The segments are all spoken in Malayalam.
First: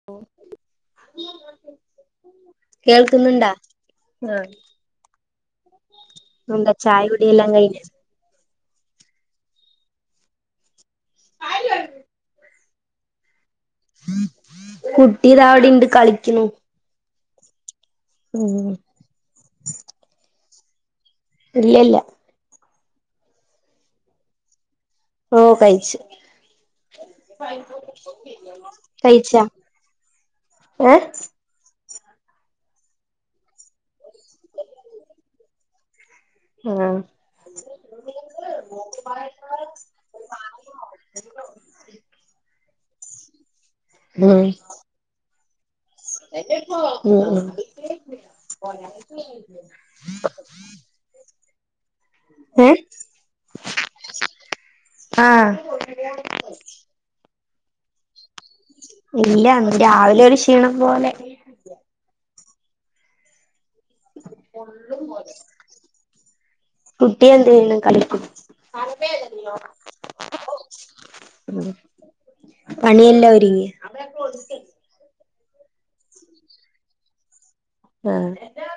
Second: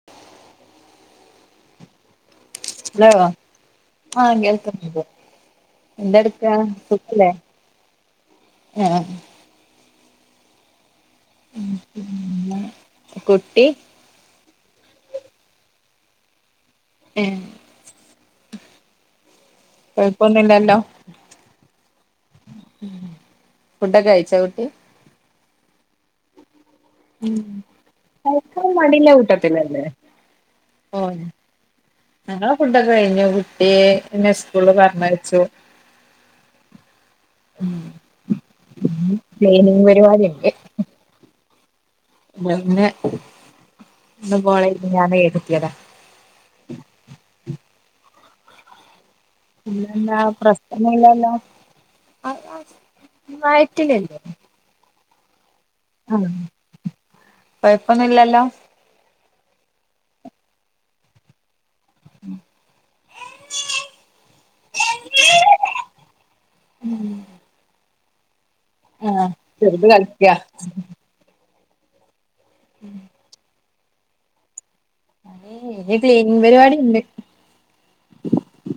ഓഹ് [unintelligible] ലേവാ ആഹ് കേൾക്ക്ന്നില്ല ന്തെട്ക്കാ എന്താ ചായ സുഖ്ല്ലേ കുടിയെല്ലാം കഴിഞ്ഞോ ഏഹ് ആഹ് കുട്ടീ കുട്ടിതാവ്ട്ണ്ട് കളിക്ക്‌ണു ഏഹ് ഉം കൊയപ്പൊന്ന്ല്ലലോ ഇല്ലെല്ലാ ഫുഡക്കെയ്ച്ചോ കുട്ടി ഓഹ് കയ്ച്ച് ഉം ഉം കയ്ക്കാൻ മടിയ്ല്ല കഴിച്ചാ കൂട്ടത്ത്ലല്ലേ ഏ ഓയ്ന്നെ ഞങ്ങളെ ഫുഡൊക്കെ കയ്ഞ്ഞു കുട്ടീ നെ സ്കൂള്ല് പർഞ്ഞയ്ച്ചു ആഹ് [unintelligible] പ്ലെയിനിങ് പരിപാടി ഇണ്ട് അത് ന്നൈ ഉം [unintelligible] ഞാന എടുത്തിയതാ ഉം ഉം പിന്നെന്ന പ്രസ്ന ന്നുല്ലലൊ ഏ വയറ്റില്ലല്ലേ ആഹ് ആഹ് കൊയപ്പൊന്നും ഇല്ലല്ലോ? ഇല്ല രാവിലെ ഒരു ക്ഷീണം പോലെ ഉം കുട്ടിയ എന്ത് യ്യണ് കളിക്ക ആഹ് ചെറുത് കളിക്കാ ഉം പണിയെല്ലാം ഒരുങ്ങിയോ? ഏ ക്ലീനിങ് പരിപാടി ഉണ്ട്. ആഹ്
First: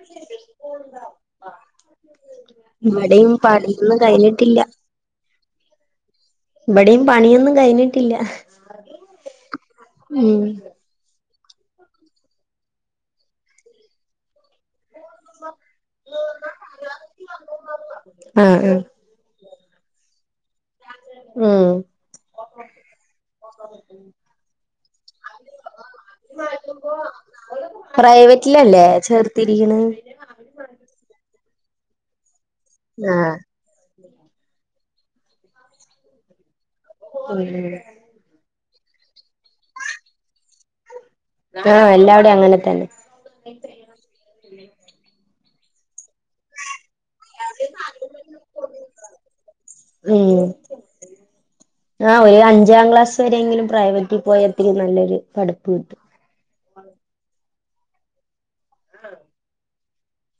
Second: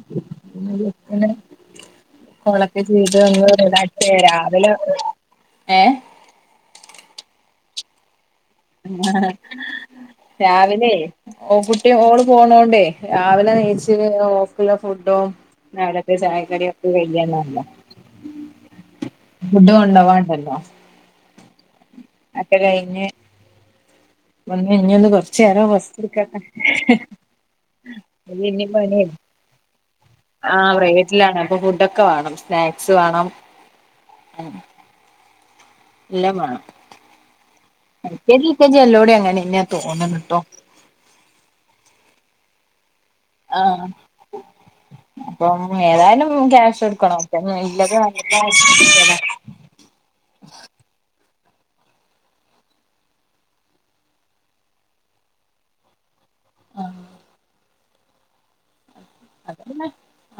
[unintelligible] കൊളൊക്കെ ചെയ്ത് ഇവിടെയും പണിയൊന്നും വന്ന്തേട്ടെ കഴിഞ്ഞിട്ടില്ല രാവിലെ ഏഹ് ഇവിടെം പണിയൊന്നും കഴിഞ്ഞിട്ടില്ല. ആഹ് ഉം രാവിലേ ഓ കുട്ടി ഓള് പോണോണ്ടേ രാവിലെ നിച്ച്ഓ ക്ക് ഫുഡോ നാടത്തെ ചായക്കറിയ ഒക്ക്യന്നല്ല ആഹ് ആഹ് ഫുഡു കൊണ്ടവാണ്ടല്ലോ? ഉം അക്കെ കഴിഞ്ഞ്. [inaudible] ഒന്ന് ഇഞ്ഞൊന്ന് കൊറച്ചു നേരം റസ്റ്റ്‌ ഡ്കട്ടെ പ്രൈവറ്റിലല്ലേ ചേർത്തിരിക്കണ് ആഹ് പ്രൈവറ്റിലാണ് അപ്പൊ ഫുഡൊക്കെ വേണം സ്നാക്സ് വേണം. ആഹ് ഉം എല്ലാം വേണം. ഉം... L K G U K G അല്ലോടെ അങ്ങനാന്നേ തോന്നണു ട്ടോ. ആഹ് എല്ലാവിടെയും അങ്ങനെ തന്നെ. ആഹ് അപ്പം ഏതായാലും ക്യാഷ് എടുക്കണോം. മെയ്ലത് [unintelligible] ഇല്ലത് നല്ല ഉം. ആഹ് ഒരു അഞ്ചാം ക്ലാസ് വരെെയങ്കിലും പ്രൈവറ്റിൽ പോയി അത്തിക്കും നല്ലൊര്പഠിപ്പ് കിട്ടും. ആഹ് ആഹ് അപ്പപിന്നെ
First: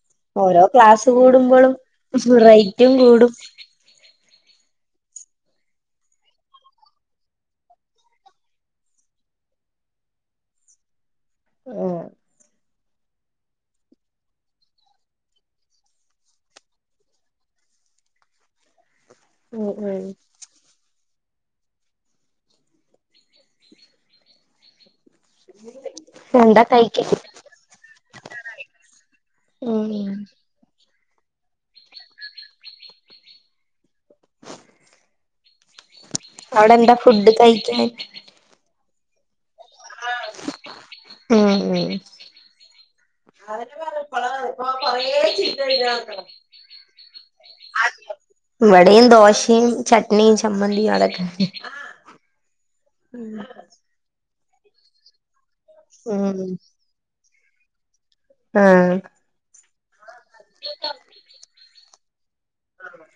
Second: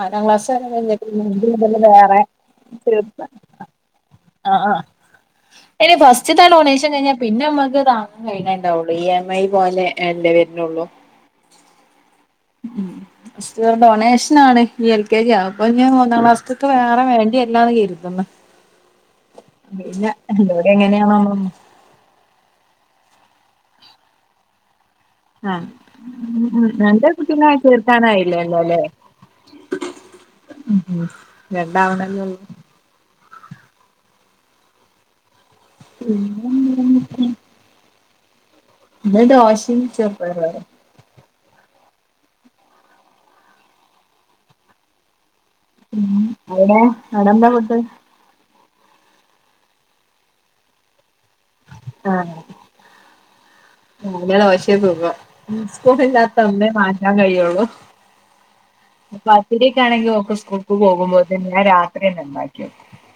ആറാം ക്ലാസ് വരെ കഴിഞ്ഞിട്ട് കൂടുമ്പോഴും പീന്നേ ത വേറെ റേറ്റും തീർത്ത കൂടും ആഹ് ആ.. ഇനി ഫസ്റ്റ് ത്തേ ഡൊണേഷൻ കഴഞ്ഞാൽ പിന്നെ നമ്മുക്ക് താങ്ങാൻ കഴിയേണ്ടുള്ളൂ ഇ എം ഐ പോലെ എന്റേ വരുന്നള്ളൂ. ഓഹ്. ഉം. ഫസ്റ്റ്ന്ന് ഡൊണേഷന ആണ് ഈ എൽ കെ ജി ആപ്പൊ ഇനി മൂന്നാം ക്ലാസ്സത്തേക്ക് വേറെ വേണ്ടിയല്ലാന്ന് കരുതുന്നു. ഉം ഉം പിന്നെ എവിടെ എങ്ങനെയാണോതൊന്നുണു. ആഹ് എന്താ കഴിക്കാൻ നന്റെ കുട്ടിനേഅ തീർക്കാനായില്ലേല്ലോ അല്ലേഉം ഉം ഉം രണ്ടാവണല്ലേള്ള്- അവിടെന്താ ഫുഡ് കഴിക്കാൻ? ഇന്ന് ദോഷിം ചേർപയർ കറി ഉം [unintelligible] ഉം അവ്‌ടെ അവ്‌ടെ എന്താ ഫുഡ്‌ ഇവടിം ദോഷിം ചട്നി ചമ്മന്തി അതൊക്കെ ആ [unintelligible] ദോഷേ സുഖം സ്കൂള് ഇല്ലാത്ത ഉം അന്നെ മാറ്റാൻ കയ്യള്ളൂ ആഹ് പത്തിരി ഒക്കെ ആണെങ്കി ഓക്ക് സ്കൂൾക്ക് പോകുമ്പോത്തിന് ഞാന് രാത്രിയന്നെ ഇണ്ടാക്കി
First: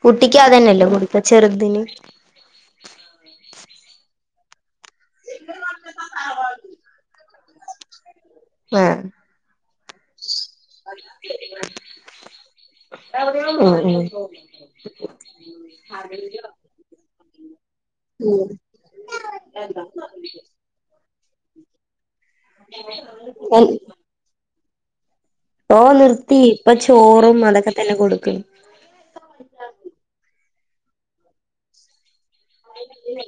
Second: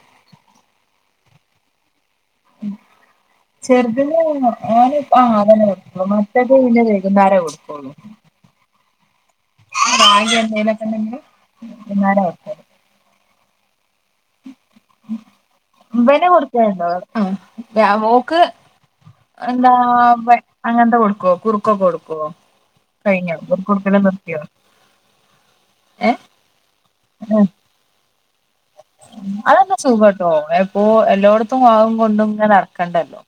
കുട്ടിക്കതന്നല്ലേ കൊടുക്ക ചെർതിന് ചെർതിന് ഓന് [unintelligible] മറ്റേത് പിന്നെ വൈകുന്നാര കൊടുക്കൊള്ളൂ ആ റാഗി എന്തേലോ ഉം ഉം വന് കൊടുക്കെണ്ടോ ആ എ മോക്ക് എന്താ [unintelligible] അങ്ങൻത്തെ കൊടുക്കൊ കുറുക്കൊക്കെ കൊടുക്കൊ കഴിഞ്ഞോ ഉം കുർക്ക് കൊടുക്കല് നിർത്തിയോ ഓ ഏഹ് നിർത്തി ഇപ്പ ചോറും അതൊക്കെ തന്നെ കൊടുക്കും അതൊക്കെ സുഗാട്ടോ എപ്പോ എല്ലോട്ത്തും [unintelligible] കൊണ്ടും ങ്ങ നട്ക്കണ്ടല്ലോ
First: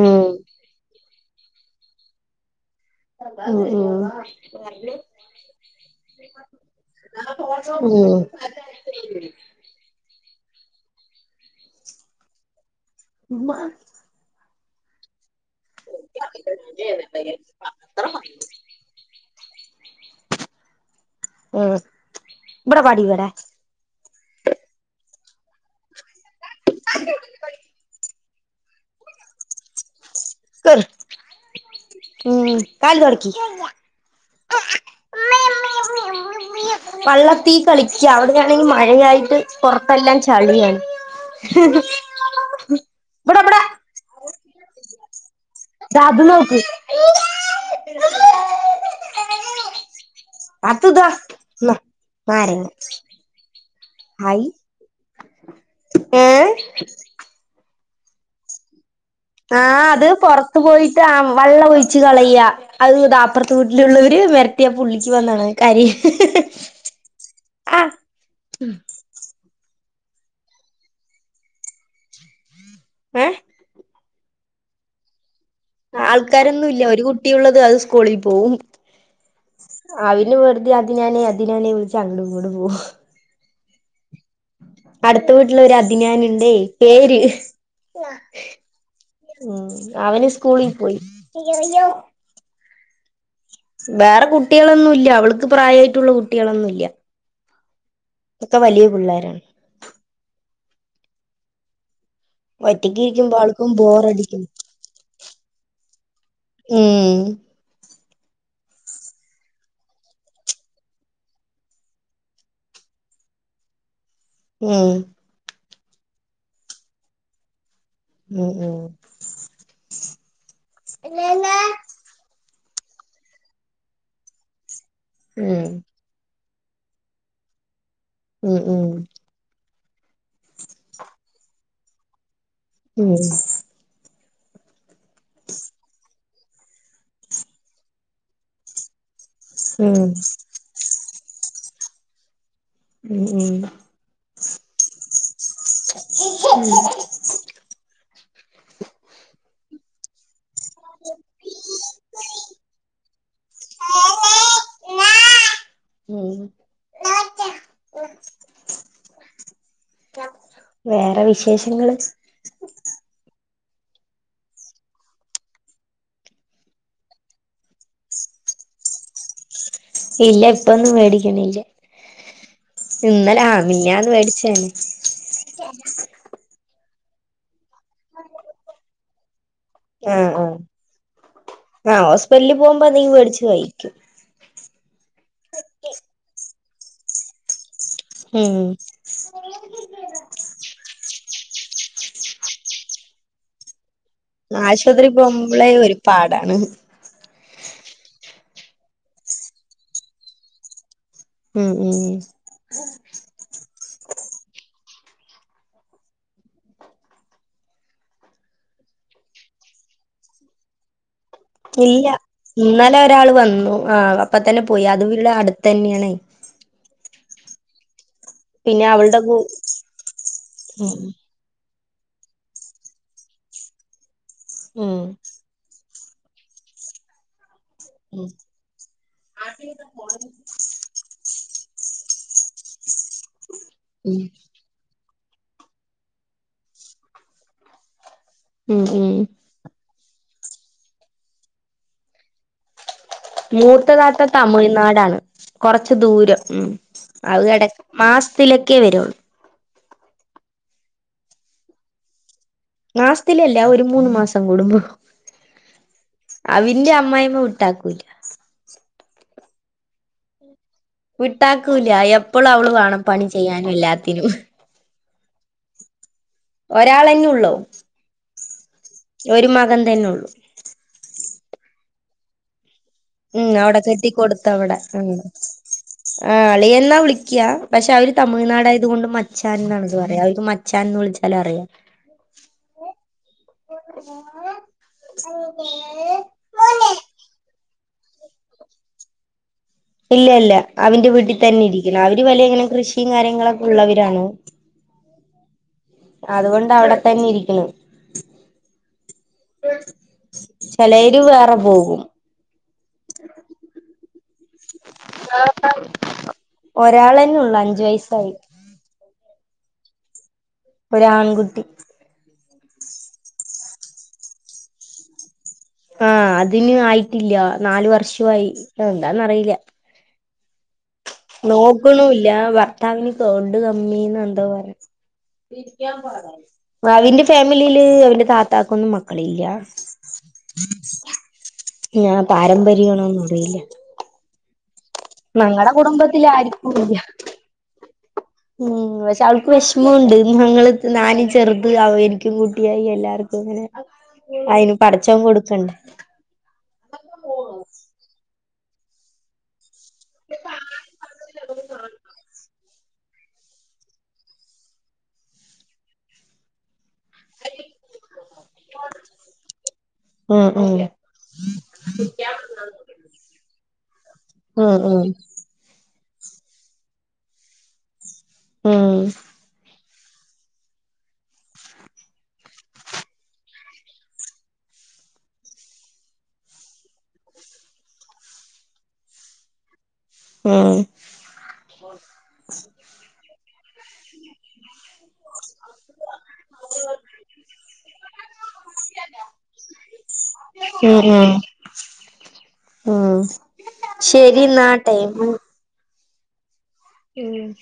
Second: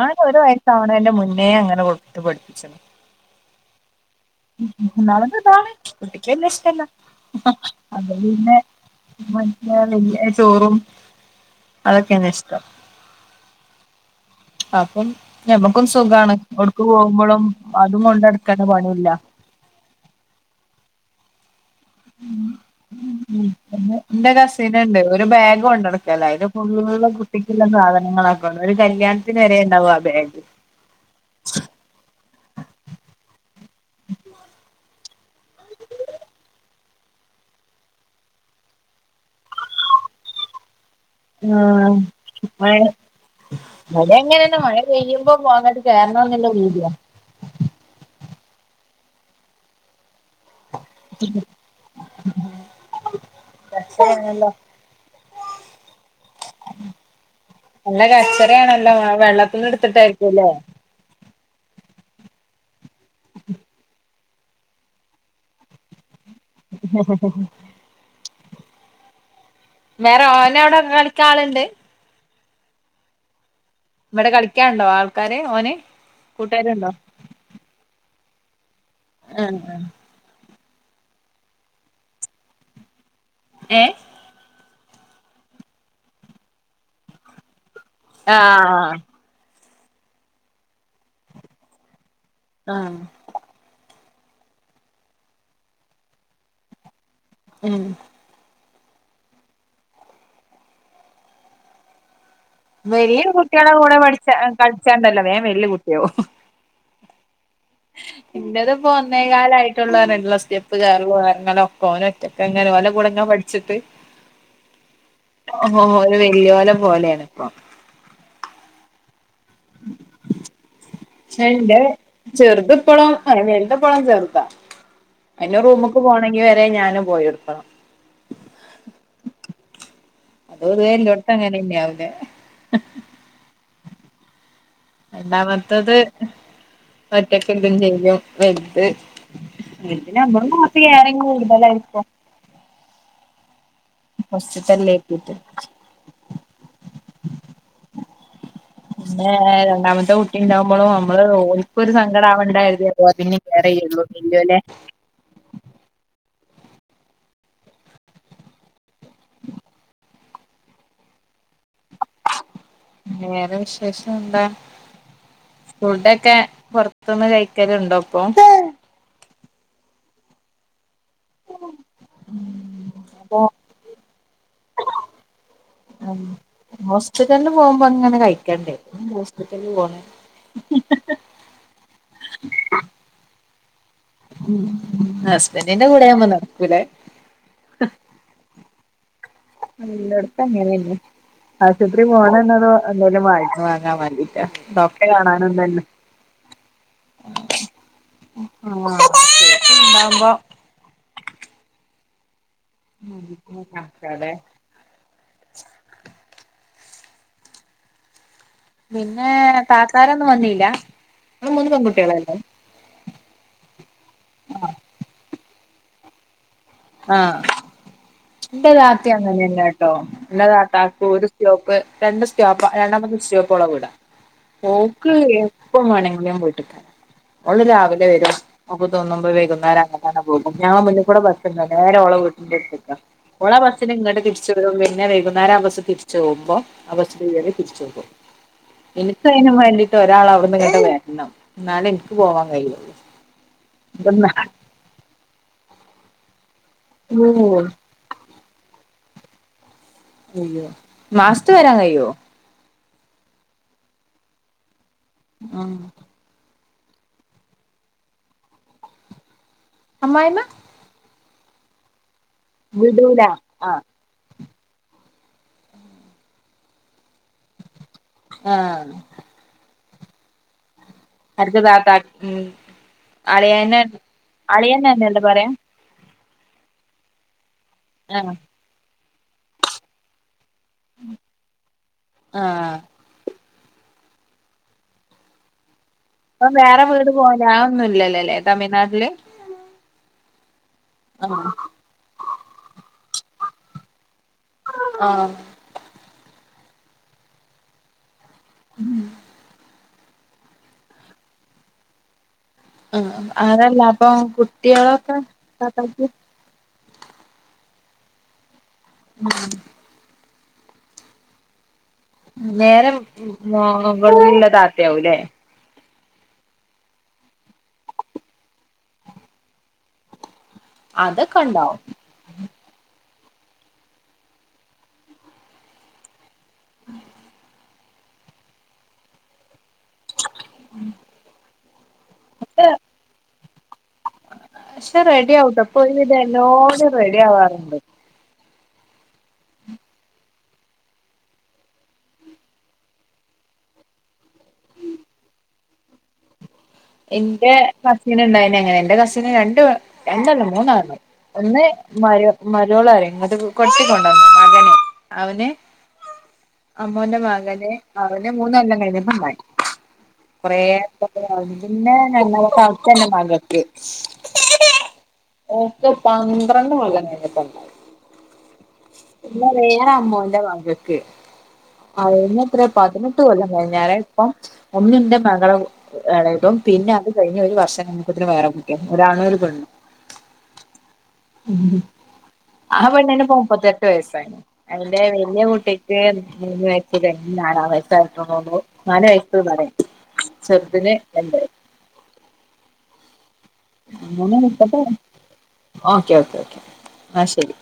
ഉം ഒരു വയസ്സാവ്ണെന്റെ മുന്നേ അങ്ങനെ കൊട്ത്ത് പഠിപ്പിച് ഉം ഉം ഒന്നാമത് ഇതാണ് കുട്ടിക്ക് വല്യ ഇഷ്ടല്ല ഉം മ [unintelligible] വല്ല്യ ചോറും അതൊക്കെണ് ഇഷ്ടം മ്മ ഹ് അപ്പം ഞമ്മക്കും സുഗാണ് ഒട്ക്ക് പോവുമ്പളും അതും കൊണ്ടട്ക്ക്ണ പണിയല്ല ആ ഇന്റെ കസിന് ഇണ്ട് ഓല് ബെഗ് കൊണ്ടട്ക്കല അയില് ഫുള്ള് കുട്ടി ട്ടിന്റെ സാധനങ്ങളക്കാര ഒരു കല്യാൺത്തിന് വരെ ഇണ്ടാവും ആ ബേഗ് [unintelligible] വള്ളത്തീ കളിക്ക്യ അവടെയാണെങ്കി മഴയായിട്ട് പൊർത്തെല്ലാം ചളിയാണ് ആഹ് മ ഇബടെ ഇബടെ അതെങ്ങനെണ് മഴ പെയ്യുമ്പോ [unintelligible] ദാ അത് കെർണം [unintelligible] നോക്ക് അതന്താ ന്നാ നാരങ്ങ [unintelligible] ഹായ് ഏ നല്ല കച്ചറേണല്ലോ വെള്ളത്ത്ന്ന് ഇട്ത്തിട്ടെക്കു ലെ വള്ള ഒയിച്ച് കളയ അഹ് താ അപ്പർത്തെ വീട്ടിലുള്ളവര് വര് ത്തിയാ പുള്ളിക്ക് വന്നാണ് കരി ആ ഹ ഹ ഹാ ആ വേറെ ഓന്റ [unintelligible] ആള്ണ്ട് ഏഹ് ഇവടെ കളിക്ക്യാണ്ടോ ആൾക്കാര് ഓന് ആൾക്കാരൊന്നു ഇല്ല കൂട്ടുകാരുണ്ടോ ഒരു കുട്ടിഴുള്ളത് അത് സ്കൂളിൽ പോവും അയിന് വെർതെ അദിനാനേ അദിനാനെ വിൾച്ച് അങ്ങടും ഇങ്ങടും പോവും ഏ അട്ത്ത വീട്ടില് ഒരു അദിനാന്ണ്ടേ പേര് ആഹ് ഉം അവന് സ്കൂളി പോയി ആഹ് വേറെ കുട്ടിയളൊന്നു ഇല്ല അവൾക്ക് പ്രായായിട്ടുള്ള കുട്ടിയളൊന്നു ല്ല്യ ഉം ഒക്കെ വലിയ പിള്ളേരാണ് ഒറ്റക്ക് വല്ല്യ ഇരിക്കുമ്പോ ആൾക്കും കുട്ട്യാളെ കൂടെ പഠിച്ച ബോറടിക്കും കൾച്ചാണ്ടല്ലോ വേം വല്ല്യ കുട്ട്യാവും ഉം ഇന്റത് പ്പോ ഒന്നേ കാലായിട്ടൊള്ളുല്ല സ്റ്റെപ്പ് കേറലു എർങ്ങലൊക്കോന് ക്കെ ങ്ങനെ ഒലെ കൂടെ ഇങ്ങ പഠിച്ചിട്ട് ഉം ഓല് വല്യോലെ പോലെയാണ് ഇപ്പൊ ഉം ഉം ഉം ഉം രണ്ടേ ചെർത്പ്പളും അല്ല വൽത്പ്പളും ചെർതാ അയ്നെ റൂമു ഉം ക്ക് പോണെങ്കി വരെ ഞാനും പോയൊട്ക്കണം ഉം ഉം അത് ന്നെ എല്ലോട്ത്തങ്ങനെന്നാവുലെ ഉം രണ്ടാമത്തത് ഒറ്റയ്ക്കെന്തേലും ചെയ്തേ വൽത് ഇതിന നമ്മളെ നാട്ടി ഏറിം കൂട്തലായിരിക്കും ഉം ഉം ഫസ്റ്റ്ത്തല്ലെ അക്കിട്ട് ഉം ഇമ്മളെ രണ്ടാമത്തെ കു ഇണ്ടാവുമ്പളോ നമ്മള് ഓൽക്കൊരു സങ്കടാവണ്ടായർതി പിന്നിം കെയറെയ്യുള്ളൂ വല്ല്യോലെ ഉം വേറെ വിശേഷങ്ങള് വേറെ വിശേഷം ന്താ ഫുഡൊക്കെ പൊർത്ത്ന്ന് കൈക്കല്ണ്ടോ പ്പം ഇല്ല ഇപ്പൊന്നും മേടിക്കണില്ല അപ്പൊ ഇന്നലെ ആഹ് മിഞാന്ന് മേടിച്ചേനേ ഉം ഹോസ്പിറ്റൽന്ന് പോവുമ്പോ അങ്ങനെ കഴിക്കണ്ടേ ഇനി ആഹ് ആഹ് ആഹ് ഹോസ്പിറ്റലി പോവുമ്പോ എന്തെങ്കി മേടിച്ചു കഴിയ്ക്കും ഹസ്ബൻറിന്റെ കൂടെ ആവുമ്പോ നടക്കൂലെ ഉം എല്ലോട്തു അങ്ങനെന്നെ ആശുത്രി പോണന്നത് ന്തേലും വങ്ങി വാങ്ങാ മാണ്ടി ആശുത്രി പോവുമ്പളേ ഒരു പാടാണ് ആഹ് [inaudible] ഉം ഉം ഉം ക്കും [unintelligible] പിന്നെ താത്താരൊന്നും വന്നീല്ല ഇങ്ങള് മൂന്ന് ഇല്ല പെൺകുട്ടികളല്ലേ ഇന്നലൊരാള് വന്നു ആഹ് അപ്പ തന്നെ പോയി അത് വില്ലേ അടുത്തെന്ന്യാണേ ആഹ് ന്റെ പിന്നെ താത്തി അവളുടെ കൂ അങ്ങനെന്നെട്ടോ എന്റെ താത്താക്കു ഒരു സ്റ്റോപ്പ് രണ്ട് സ്റ്റോപ്പ രണ്ടാമത്തെ സ്റ്റോപ്പോളെ വീടാ ഉം ഓക്ക് എപ്പ വേണെങ്കിലും വീട്ട്ക്കെരാ ഓള് രാവിലെ വരും ഓക്ക് തോന്നുമ്പോ വൈകുന്നേരം അങ്ങട്ടെന്നെ പോകും ഞങ്ങളെ മുന്ന്കൂടെ ബസ് വർണേ നേരോളെ വീടിന്റെട്ത്ത്ക്കാ ഓള ബസിന് ഉം ഇങ്ങട്ട് തിര്ച വരും പിന്നെ വൈകുന്നേര ആഹ് ബസ് തിര്ച്ചോവുമ്പൊ ആഹ് ബസ്സിൽ കേറി തിര്ച്ചോകും ഉം ഉം ഇൻക്കയ്നും വേണ്ടിട്ട് ഒരാൾ അവ്ട്ന്ന് ഇങ്ങട്ട് വരണം ന്നാലെ ഇന്ക്ക് പോവാൻ കയ്യൊള്ളു മൂത്തതാത്ത തമിഴ്നാടാണ് കൊറച്ച് ദൂരം ഉം അഹ് എട ഉം മാസ്ത്തിലൊക്കെ വരുള്ളു അയ്യോ മാസ്ത്ത് വരാൻ കയ്യോ മാസത്തിലല്ല ഒരു മൂന്ന് മാസം കൂടുമ്പോ ആഹ് അവിന്റെ അമ്മായിമ്മ വിട്ടാക്കുല അമ്മായ്മ വിട്ടാക്കൂല്ല എപ്പളും അവള് വാണം വിടൂല പണി ചെയ്യാനും ആഹ് എല്ലാത്തിനും ഒരാളെന്നുള്ളു. ആഹ് ഒരാ മകൻ തന്നുള്ളു അട്ത്ത താത്ത ഉം ഉം അവടെ അളിയനെ കെട്ടി കൊട്ത്ത അവടെ ഉം അളിയനെന്നല്ലേ പറയാ ആഹ് അളിയൻന്ന വിളിക്ക പക്ഷെ അവര് ആഹ് തമിഴ്നാട് ആയത് കൊണ്ട് മറ്റെ മച്ചാൻ ന്നാണ് പറയ അവർക്ക് മച്ചാൻന്ന് വുളിച്ചാല അറിയ. ആഹ് [inaudible] ഇപ്പം വേറെ വീട് പോല ആഹ് ഒന്നുല്ലലലെ തമിഴ്നാട്ല്. ഇല്ല ഇല്ല അവന്റെ വീട്ടി തന്നെ ഇരിക്കണം. അവര് വല്യ ഇങ്ങനെ കൃഷിയും കാര്യങ്ങളൊക്ക ഉള്ളവരാണ്. ആഹ് അതുകൊണ്ട് അവടെ തന്നെ ഇരിക്കണം ഉം ചിലേര് വേറെ പോകും. ആഹ് അതല്ലാപ്പൊ കുട്ടീളൊക്ക താത്തക്ക് ഒരാളന്നൊള്ളു അഞ്ച് വയസ്സായി. ഉം ഒരാൺകുട്ടി. വേറെ മോ ഇവിട്ന്ന്ള്ള താത്ത്യാവുലെ ആഹ് അതിന് ആയിട്ടില്ല നാല് വർഷ്യവായി എന്താന്നറിയില്ല. അതൊക്കെ ഉണ്ടാവും നോക്കുണൂല്ല വർ കൗണ്ട് കമ്മി ന്നന്തൊ പർ ബാബിന്റെ ഫാമിലീല് അവന്റെ താത്താക്കൊന്നും മക്കളില്ല. ഇഞി പാരമ്പര്യാണോന്ന് അറിയില്ല. റെഡിയാവുട്ടൊ ഇപ്പൊ ഒര് വിധ കുടുംബത്തില് ആർക്കും എല്ലാരും ഇല്ല റെഡി ആവാറ്ണ്ട്. ഉം പഷെ അവൾക്ക് വിഷ്മൊണ്ട് ഞങ്ങള് നാലും ചെറ്ത് എനിക്കും കുട്ട്യായി എല്ലാർക്കു ഇങ്ങനെ അയിന് പടച്ചോൻ കൊട്ക്കണ്ടെ? ഇന്റെ കസിന് ഇണ്ടായ്ന് അങ്ങനെ ഇന്റെ കസിന് രണ്ട് രണ്ടല്ല മൂന്നാള്തും ഒന്ന് മരോ മരോ മരോള് അറിം ഇങ്ങ്ട്ട് കെട്ടികൊണ്ടന്ന മകന് അവന് അമ്മോന്റ മകന് അവന് മൂന്നൊല്ലം കഴിഞ്ഞപ്പണ്ടായി ഉം കൊറേ ഉം അറ്റത്ത് പിന്നെ നല്ല സൗത്തന്നെ മകക്ക് ഉം ഉം ഓക്ക് പന്ത്രണ്ട് കൊല്ലം കഴിഞ്ഞിട്ടണ്ടായത്. ഉം ഇന്നാ വേറെ അമ്മോന്റ മകക്ക് അതിനെത്രെ പതിനെട്ട് കൊല്ലം കഴ്ഞ്ഞാരെ ഇപ്പം ഒന്നിന്റെ മകളെ എളെ. ഇപ്പം പിന്നെ അത് കഴിഞ്ഞ് ഒരു വർഷം കഴിഞ്ഞപ്പത്തിന് വേറെ കുട്ടി ഒരാണും ഒരുപെണ്ണും ഉം ഉം ആഹ് പെണ്ണിന്പ്പൊ മുപ്പത്തെട്ട് വയസ്സായി അതിന്റെ വല്യെ കുട്ടി ട്ടിക്ക് മൂന്ന് വയസ്സ് കഴിഞ്ഞ് നാലാം വയസായപ്പോ നാല് വയസ്സ് പറയാ ചെറ്ദിന് ഉം ഉം ഉം അങ്ങനെ ശരിന്നാ മുപ്പത് ടൈമ് ഓക്കെ ഓക്കെ ഓക്കെ, എന്നാൽ ഉം ശരി